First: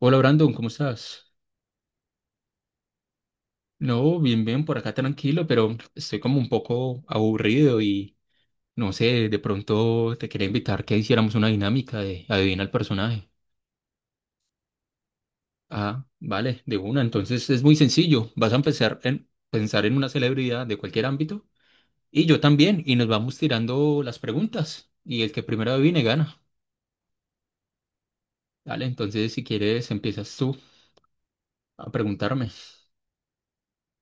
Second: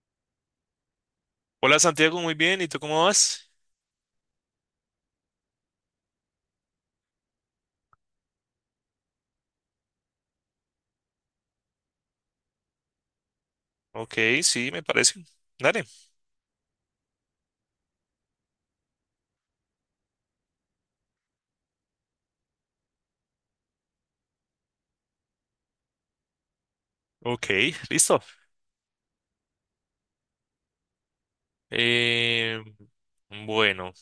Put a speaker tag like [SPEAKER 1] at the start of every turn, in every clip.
[SPEAKER 1] Hola Brandon, ¿cómo estás?
[SPEAKER 2] Hola Santiago, muy bien. ¿Y tú cómo vas?
[SPEAKER 1] No, bien, bien, por acá tranquilo, pero estoy como un poco aburrido y no sé, de pronto te quería invitar que hiciéramos una dinámica de adivina el personaje.
[SPEAKER 2] Ok, sí, me parece. Dale.
[SPEAKER 1] Ah, vale, de una. Entonces es muy sencillo. Vas a empezar en pensar en una celebridad de cualquier ámbito y yo también, y nos vamos tirando las preguntas y el que primero adivine gana.
[SPEAKER 2] Ok, listo.
[SPEAKER 1] Vale, entonces si quieres empiezas tú a preguntarme.
[SPEAKER 2] Eh, bueno,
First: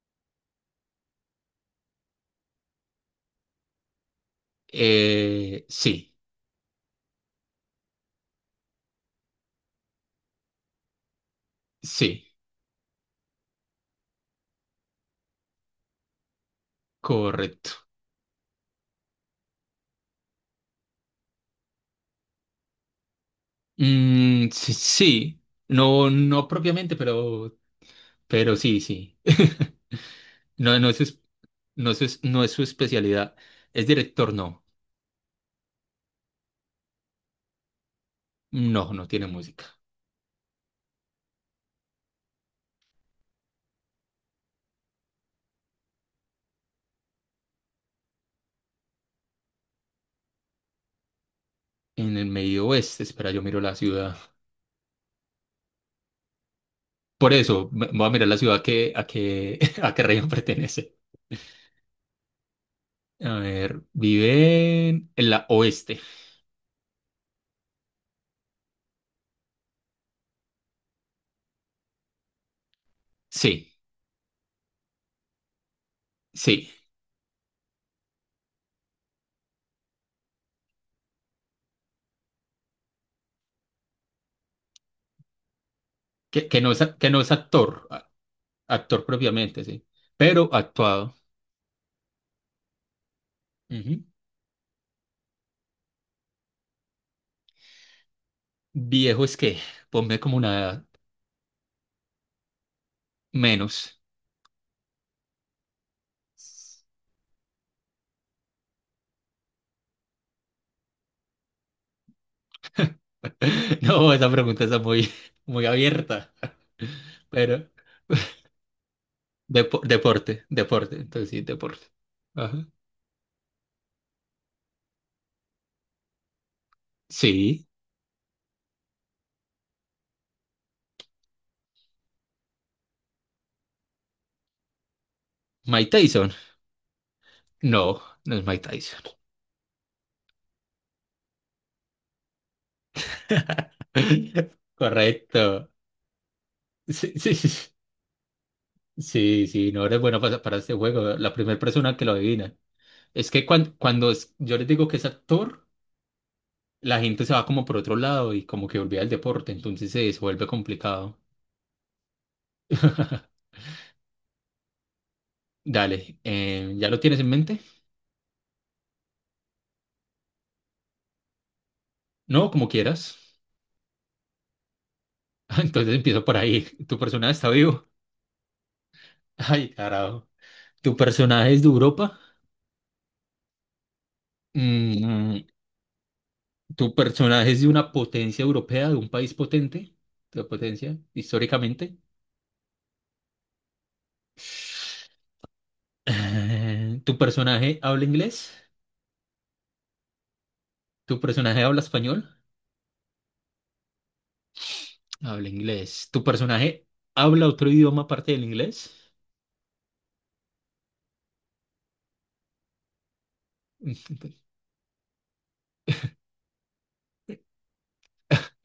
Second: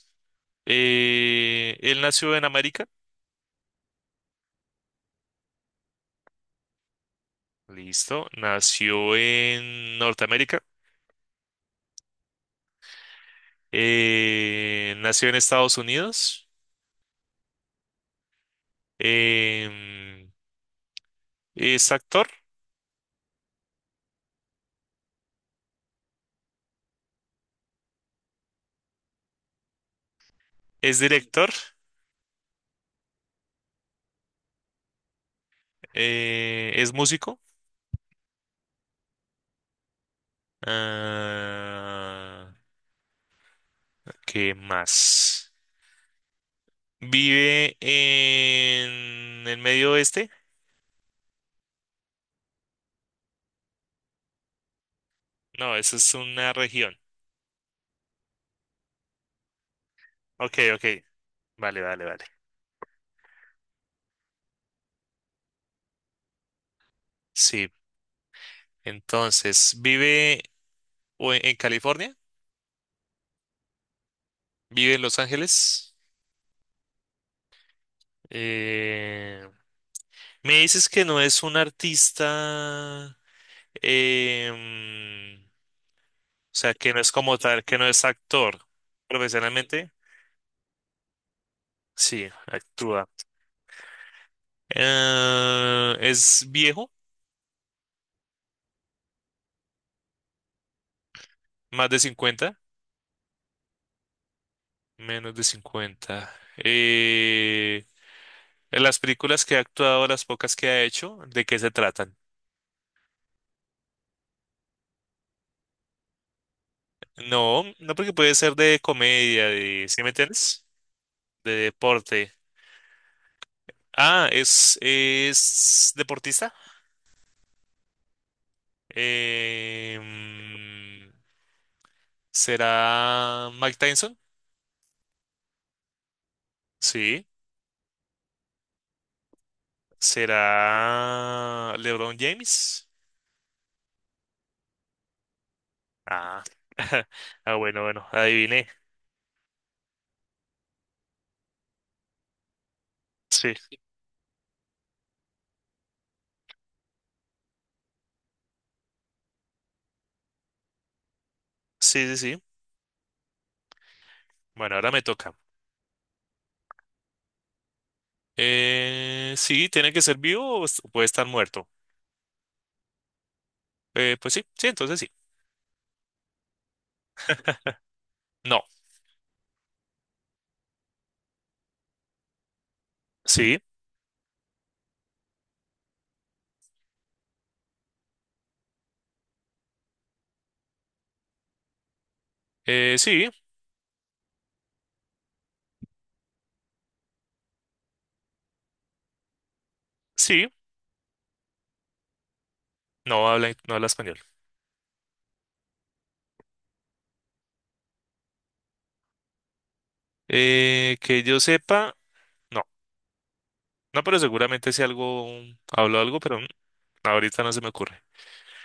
[SPEAKER 2] eh, él nació en América.
[SPEAKER 1] Sí,
[SPEAKER 2] Listo. Nació en Norteamérica.
[SPEAKER 1] sí,
[SPEAKER 2] Nació en Estados Unidos.
[SPEAKER 1] correcto.
[SPEAKER 2] Em, es actor,
[SPEAKER 1] Mm, sí, sí. No, no propiamente, pero sí, sí. No,
[SPEAKER 2] es director,
[SPEAKER 1] no es su especialidad. ¿Es director? No,
[SPEAKER 2] es músico.
[SPEAKER 1] no, no tiene música.
[SPEAKER 2] Ah, ¿qué más? Vive en el medio oeste.
[SPEAKER 1] En el medio oeste, espera, yo miro la ciudad.
[SPEAKER 2] No, eso es una región.
[SPEAKER 1] Por eso, voy a mirar la ciudad que, a qué, a qué región
[SPEAKER 2] Ok, ok.
[SPEAKER 1] pertenece.
[SPEAKER 2] Vale, vale, vale.
[SPEAKER 1] A ver, vive en, la oeste.
[SPEAKER 2] Sí. Entonces, vive o en California,
[SPEAKER 1] Sí,
[SPEAKER 2] vive en Los Ángeles.
[SPEAKER 1] sí.
[SPEAKER 2] Eh, me dices que no es un artista, o
[SPEAKER 1] Que no
[SPEAKER 2] sea,
[SPEAKER 1] es,
[SPEAKER 2] que no
[SPEAKER 1] que
[SPEAKER 2] es
[SPEAKER 1] no es
[SPEAKER 2] como tal, que
[SPEAKER 1] actor,
[SPEAKER 2] no es actor
[SPEAKER 1] actor propiamente, sí.
[SPEAKER 2] profesionalmente.
[SPEAKER 1] Pero ha actuado.
[SPEAKER 2] Sí, actúa.
[SPEAKER 1] Ujú.
[SPEAKER 2] Es viejo,
[SPEAKER 1] Viejo es que, ponme como una edad.
[SPEAKER 2] más de 50,
[SPEAKER 1] Menos.
[SPEAKER 2] menos de 50. En las películas que ha actuado, las pocas que ha hecho, ¿de qué se tratan?
[SPEAKER 1] No, esa pregunta está muy, muy abierta.
[SPEAKER 2] No,
[SPEAKER 1] Pero
[SPEAKER 2] no porque puede ser de comedia, ¿sí me
[SPEAKER 1] deporte,
[SPEAKER 2] entiendes?
[SPEAKER 1] deporte. Entonces sí,
[SPEAKER 2] De
[SPEAKER 1] deporte.
[SPEAKER 2] deporte.
[SPEAKER 1] Ajá.
[SPEAKER 2] Ah, es deportista.
[SPEAKER 1] Sí.
[SPEAKER 2] Em, ¿será Mike Tyson?
[SPEAKER 1] Mike Tyson.
[SPEAKER 2] Sí.
[SPEAKER 1] No, no es Mike Tyson.
[SPEAKER 2] ¿Será LeBron James?
[SPEAKER 1] Correcto.
[SPEAKER 2] Ah,
[SPEAKER 1] Sí, sí, sí.
[SPEAKER 2] Ah,
[SPEAKER 1] Sí,
[SPEAKER 2] bueno, bueno, adiviné.
[SPEAKER 1] sí, sí, no eres bueno para este juego. La primera persona que lo adivina. Es que
[SPEAKER 2] Sí,
[SPEAKER 1] yo les digo que es actor, la gente se va como por otro lado y como que olvida el deporte, entonces se vuelve complicado.
[SPEAKER 2] sí, sí, sí. Bueno, ahora me toca.
[SPEAKER 1] Dale, ¿ya lo tienes en mente?
[SPEAKER 2] Sí, tiene que ser vivo o puede estar muerto.
[SPEAKER 1] No, como quieras.
[SPEAKER 2] Pues sí, sí, entonces sí.
[SPEAKER 1] Entonces empiezo por ahí. ¿Tu personaje está vivo?
[SPEAKER 2] No,
[SPEAKER 1] Ay, carajo. ¿Tu personaje es de Europa?
[SPEAKER 2] sí,
[SPEAKER 1] Mm, ¿Tu personaje es de una potencia europea, de un país potente? ¿De potencia históricamente?
[SPEAKER 2] sí,
[SPEAKER 1] ¿Tu personaje habla inglés?
[SPEAKER 2] sí,
[SPEAKER 1] ¿Tu personaje habla español?
[SPEAKER 2] no habla español.
[SPEAKER 1] Habla inglés. ¿Tu personaje habla otro idioma aparte del inglés?
[SPEAKER 2] Que yo sepa, no, no, pero seguramente si algo, hablo algo, pero ahorita no se me ocurre.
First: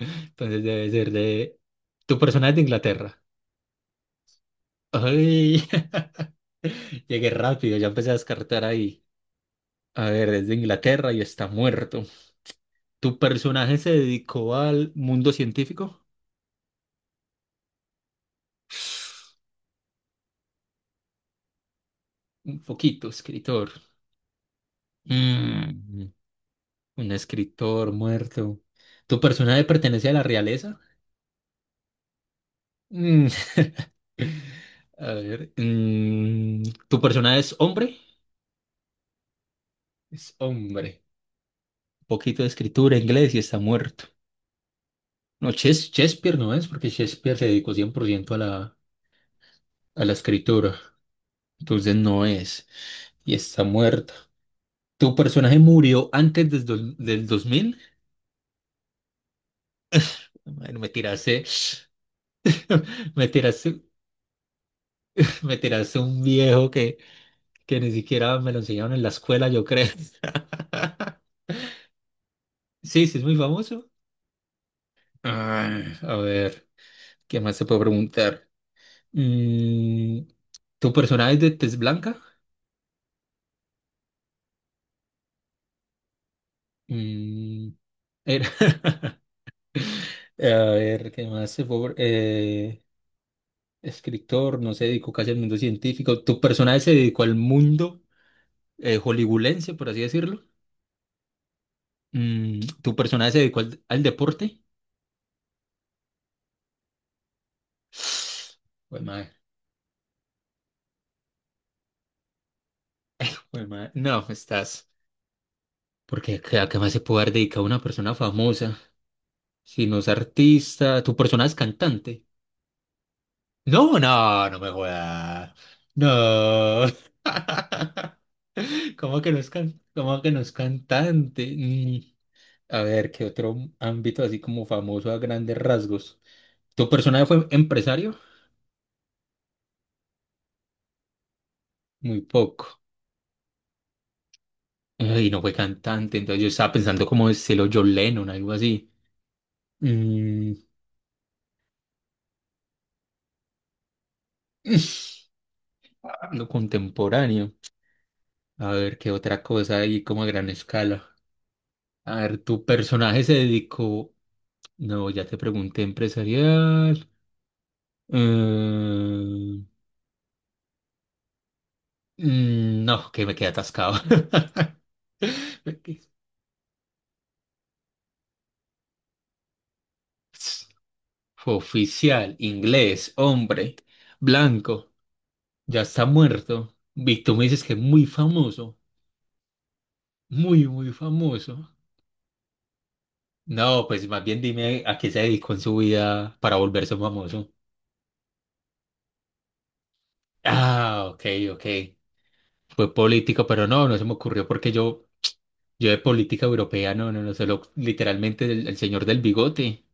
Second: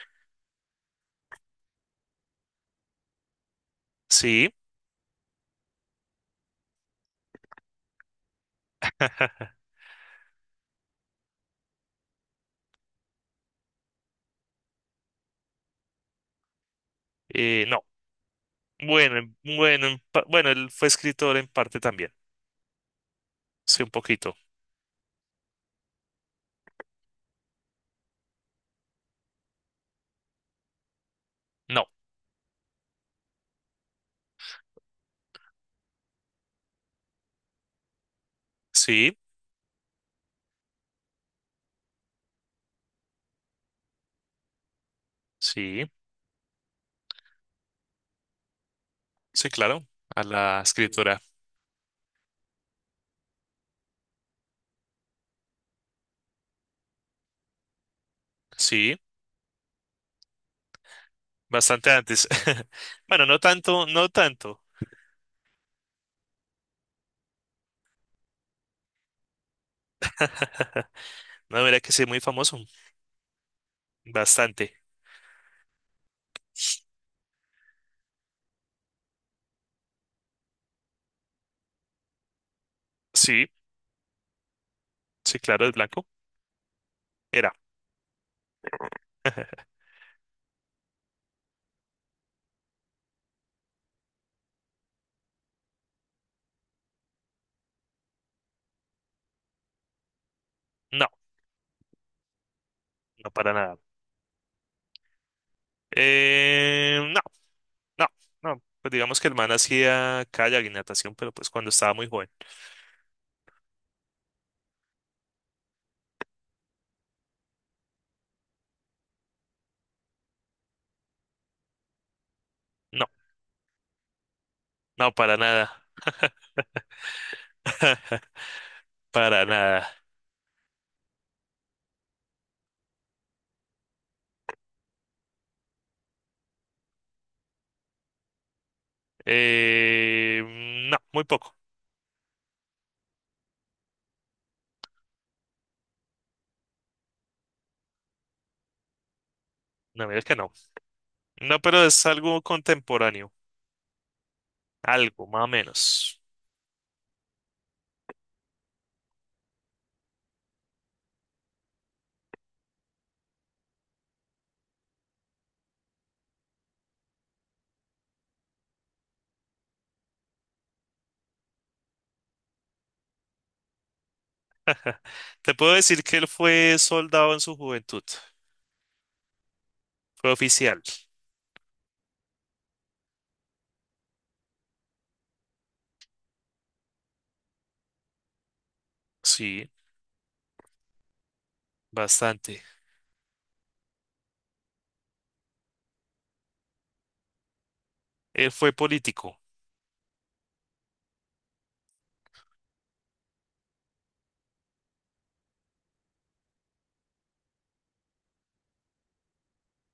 [SPEAKER 1] Entonces debe ser de. ¿Tu personaje es de Inglaterra?
[SPEAKER 2] Sí,
[SPEAKER 1] Ay, llegué rápido, ya empecé a descartar ahí. A ver, es de Inglaterra y está muerto. ¿Tu personaje se dedicó al mundo científico?
[SPEAKER 2] no, bueno, bueno, bueno, él fue escritor en parte también,
[SPEAKER 1] Un poquito, escritor.
[SPEAKER 2] sí, un poquito.
[SPEAKER 1] Mm, un escritor muerto. ¿Tu personaje pertenece a la realeza?
[SPEAKER 2] No,
[SPEAKER 1] Mm, A ver, ¿tu personaje es hombre?
[SPEAKER 2] sí,
[SPEAKER 1] Es hombre. Un poquito de escritura, inglés y está muerto. No,
[SPEAKER 2] sí,
[SPEAKER 1] Shakespeare no es, porque Shakespeare se dedicó 100% a la,
[SPEAKER 2] sí, claro,
[SPEAKER 1] a la
[SPEAKER 2] a la
[SPEAKER 1] escritura.
[SPEAKER 2] escritora,
[SPEAKER 1] Entonces no es. Y está muerta. ¿Tu personaje murió antes del 2000?
[SPEAKER 2] sí,
[SPEAKER 1] Bueno, me tiraste,
[SPEAKER 2] bastante antes. Bueno,
[SPEAKER 1] me
[SPEAKER 2] no
[SPEAKER 1] tiraste,
[SPEAKER 2] tanto, no tanto.
[SPEAKER 1] me tiraste un viejo que ni siquiera me lo enseñaron en la escuela, yo creo.
[SPEAKER 2] No, mira que sí, muy famoso,
[SPEAKER 1] Sí, sí, es muy famoso.
[SPEAKER 2] bastante.
[SPEAKER 1] Ah, a ver, ¿qué más se puede preguntar? Mm, ¿Tu personaje es de tez blanca?
[SPEAKER 2] Sí. Sí, claro, es blanco. Era.
[SPEAKER 1] Mm, era. A ver, ¿qué más se fue? Escritor, no se dedicó casi al mundo científico. ¿Tu personaje se dedicó al mundo hollywoodense, por así decirlo?
[SPEAKER 2] No,
[SPEAKER 1] ¿Tu personaje
[SPEAKER 2] no
[SPEAKER 1] se
[SPEAKER 2] para
[SPEAKER 1] dedicó
[SPEAKER 2] nada.
[SPEAKER 1] al deporte?
[SPEAKER 2] No, no, no. Pues
[SPEAKER 1] Jue
[SPEAKER 2] digamos que
[SPEAKER 1] madre,
[SPEAKER 2] el man hacía kayak y natación, pero pues cuando estaba muy joven.
[SPEAKER 1] jue madre. No, estás. Porque ¿a qué más se puede haber dedicado una persona famosa? Si no es artista, ¿tu personaje es cantante?
[SPEAKER 2] No,
[SPEAKER 1] No, no, no me
[SPEAKER 2] no, para
[SPEAKER 1] jodas.
[SPEAKER 2] nada,
[SPEAKER 1] No. ¿Cómo que no
[SPEAKER 2] para
[SPEAKER 1] es can-
[SPEAKER 2] nada.
[SPEAKER 1] cómo que no es cantante? A ver, ¿qué otro ámbito así como famoso a grandes rasgos? ¿Tu personaje fue empresario?
[SPEAKER 2] Eh, no, muy poco.
[SPEAKER 1] Muy poco. Y no fue cantante, entonces yo estaba pensando como estilo John Lennon, algo así.
[SPEAKER 2] No, mira que no.
[SPEAKER 1] Mm,
[SPEAKER 2] No, pero es algo contemporáneo. Algo, más o menos.
[SPEAKER 1] lo contemporáneo. A ver, ¿qué otra cosa ahí como a gran escala? A ver, ¿tu personaje se dedicó? No, ya te pregunté empresarial. Eh, no, que me quedé atascado.
[SPEAKER 2] Te
[SPEAKER 1] Me
[SPEAKER 2] puedo decir
[SPEAKER 1] quedé-
[SPEAKER 2] que él fue soldado en su juventud. Fue oficial.
[SPEAKER 1] Oficial, inglés, hombre, blanco, ya está muerto. Víctor me dices que es muy famoso,
[SPEAKER 2] Sí,
[SPEAKER 1] muy, muy famoso.
[SPEAKER 2] bastante.
[SPEAKER 1] No, pues más bien dime a qué se dedicó en su vida para volverse famoso.
[SPEAKER 2] Él fue político.
[SPEAKER 1] Ah, ok, ok. Fue político, pero no, no se me ocurrió porque yo de política europea, no, no, no, solo literalmente el, señor del bigote,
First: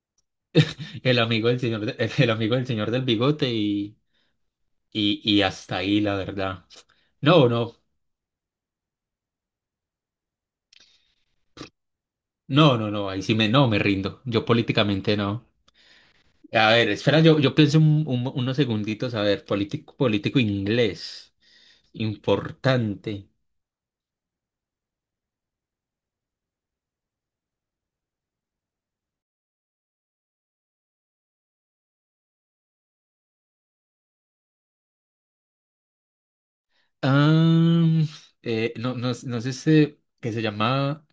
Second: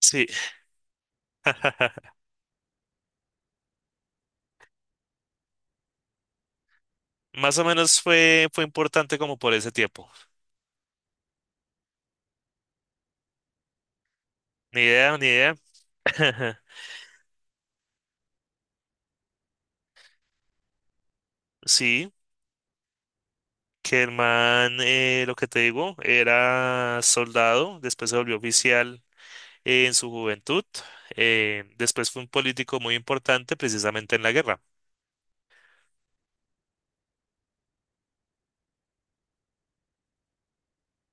[SPEAKER 2] Sí.
[SPEAKER 1] el amigo del señor, el, amigo del señor del bigote y hasta ahí, la verdad. No,
[SPEAKER 2] Más o
[SPEAKER 1] no.
[SPEAKER 2] menos fue, importante como por ese tiempo.
[SPEAKER 1] No, no, no, ahí sí me, no, me rindo. Yo
[SPEAKER 2] Ni
[SPEAKER 1] políticamente
[SPEAKER 2] idea, ni
[SPEAKER 1] no.
[SPEAKER 2] idea.
[SPEAKER 1] A ver, espera, yo pienso unos segunditos. A ver, político, político inglés,
[SPEAKER 2] Sí,
[SPEAKER 1] importante.
[SPEAKER 2] que el man, lo que te digo, era soldado, después se volvió oficial en su juventud, después fue un político muy importante precisamente en la guerra.
[SPEAKER 1] Ah, no, no, no sé si, que se llama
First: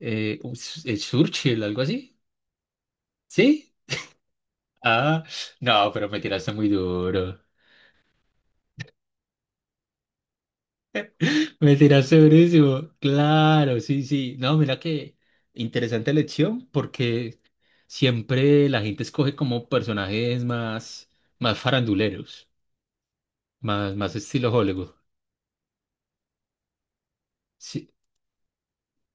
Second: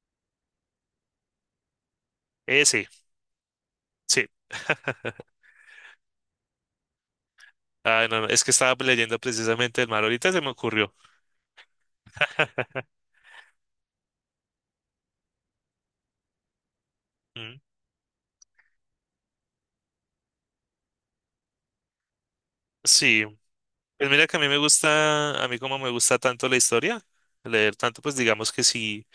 [SPEAKER 1] Churchill, algo así.
[SPEAKER 2] Sí,
[SPEAKER 1] ¿Sí?
[SPEAKER 2] sí.
[SPEAKER 1] Ah, no, pero me tiraste muy duro.
[SPEAKER 2] Ah, no, no, es que estaba leyendo precisamente el mar, ahorita se me ocurrió.
[SPEAKER 1] Me tiraste durísimo. Claro, sí, sí. No, mira que interesante elección porque
[SPEAKER 2] Mm.
[SPEAKER 1] siempre la gente escoge como personajes más, más faranduleros,
[SPEAKER 2] Sí,
[SPEAKER 1] más,
[SPEAKER 2] pues
[SPEAKER 1] más
[SPEAKER 2] mira que a mí
[SPEAKER 1] estilo
[SPEAKER 2] me
[SPEAKER 1] Hollywood.
[SPEAKER 2] gusta, a mí como me gusta tanto la historia, leer
[SPEAKER 1] Sí,
[SPEAKER 2] tanto, pues digamos que sí.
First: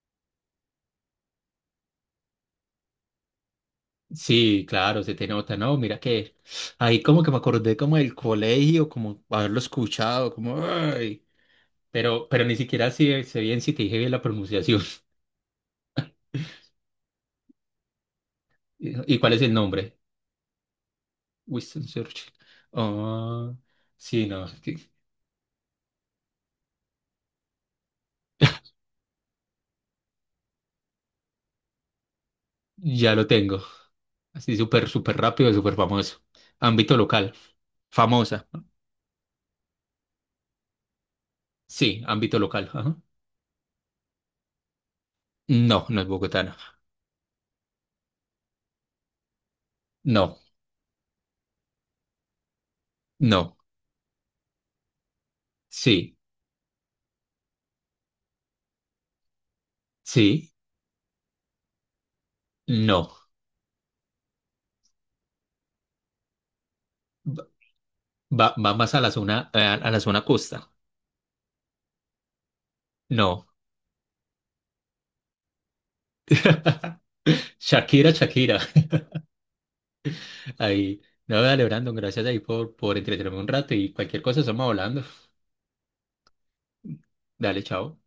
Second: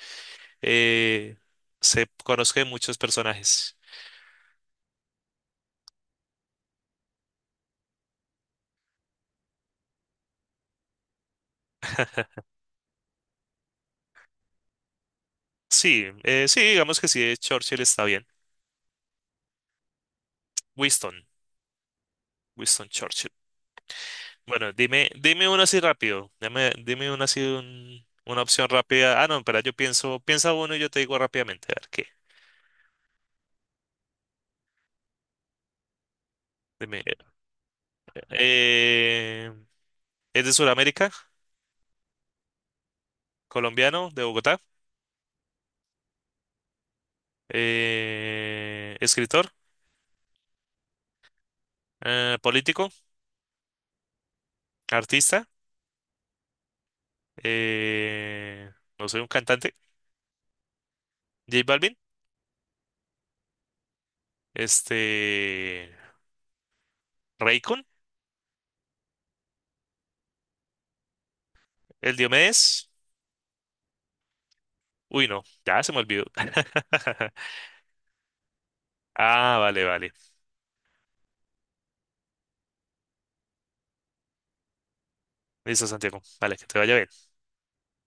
[SPEAKER 2] eh, se conozca de muchos personajes.
[SPEAKER 1] sí, claro, se te nota, ¿no? Mira que ahí como que me acordé como del colegio, como haberlo escuchado, como, ay, pero ni siquiera sé bien si te dije bien la pronunciación.
[SPEAKER 2] Sí, sí, digamos que sí, Churchill está bien.
[SPEAKER 1] ¿Y cuál es el nombre?
[SPEAKER 2] Winston,
[SPEAKER 1] Winston Churchill.
[SPEAKER 2] Winston Churchill.
[SPEAKER 1] Ah, sí, no.
[SPEAKER 2] Bueno, dime, dime uno así rápido. Dime, dime uno así, una opción rápida. Ah, no, espera, yo pienso, piensa uno y yo te digo rápidamente, a ver qué.
[SPEAKER 1] Ya lo tengo. Así súper, súper rápido, súper famoso. Ámbito
[SPEAKER 2] Dime.
[SPEAKER 1] local. Famosa.
[SPEAKER 2] eh, es de Sudamérica,
[SPEAKER 1] Sí, ámbito local. Ajá.
[SPEAKER 2] colombiano, de Bogotá,
[SPEAKER 1] No, no es bogotana.
[SPEAKER 2] escritor,
[SPEAKER 1] No,
[SPEAKER 2] político,
[SPEAKER 1] no.
[SPEAKER 2] artista,
[SPEAKER 1] Sí,
[SPEAKER 2] eh, no soy un cantante.
[SPEAKER 1] sí,
[SPEAKER 2] J Balvin,
[SPEAKER 1] no.
[SPEAKER 2] este,
[SPEAKER 1] Va,
[SPEAKER 2] Raycon,
[SPEAKER 1] va más a la zona, a la zona costa.
[SPEAKER 2] el Diomedes.
[SPEAKER 1] No.
[SPEAKER 2] Uy, no, ya se me olvidó.
[SPEAKER 1] Shakira, Shakira.
[SPEAKER 2] Ah, vale, vale.
[SPEAKER 1] Ahí. No, dale, Brandon, gracias ahí por, entretenerme un rato y cualquier cosa estamos hablando.
[SPEAKER 2] Listo, Santiago. Vale, que te vaya bien.
[SPEAKER 1] Dale, chao.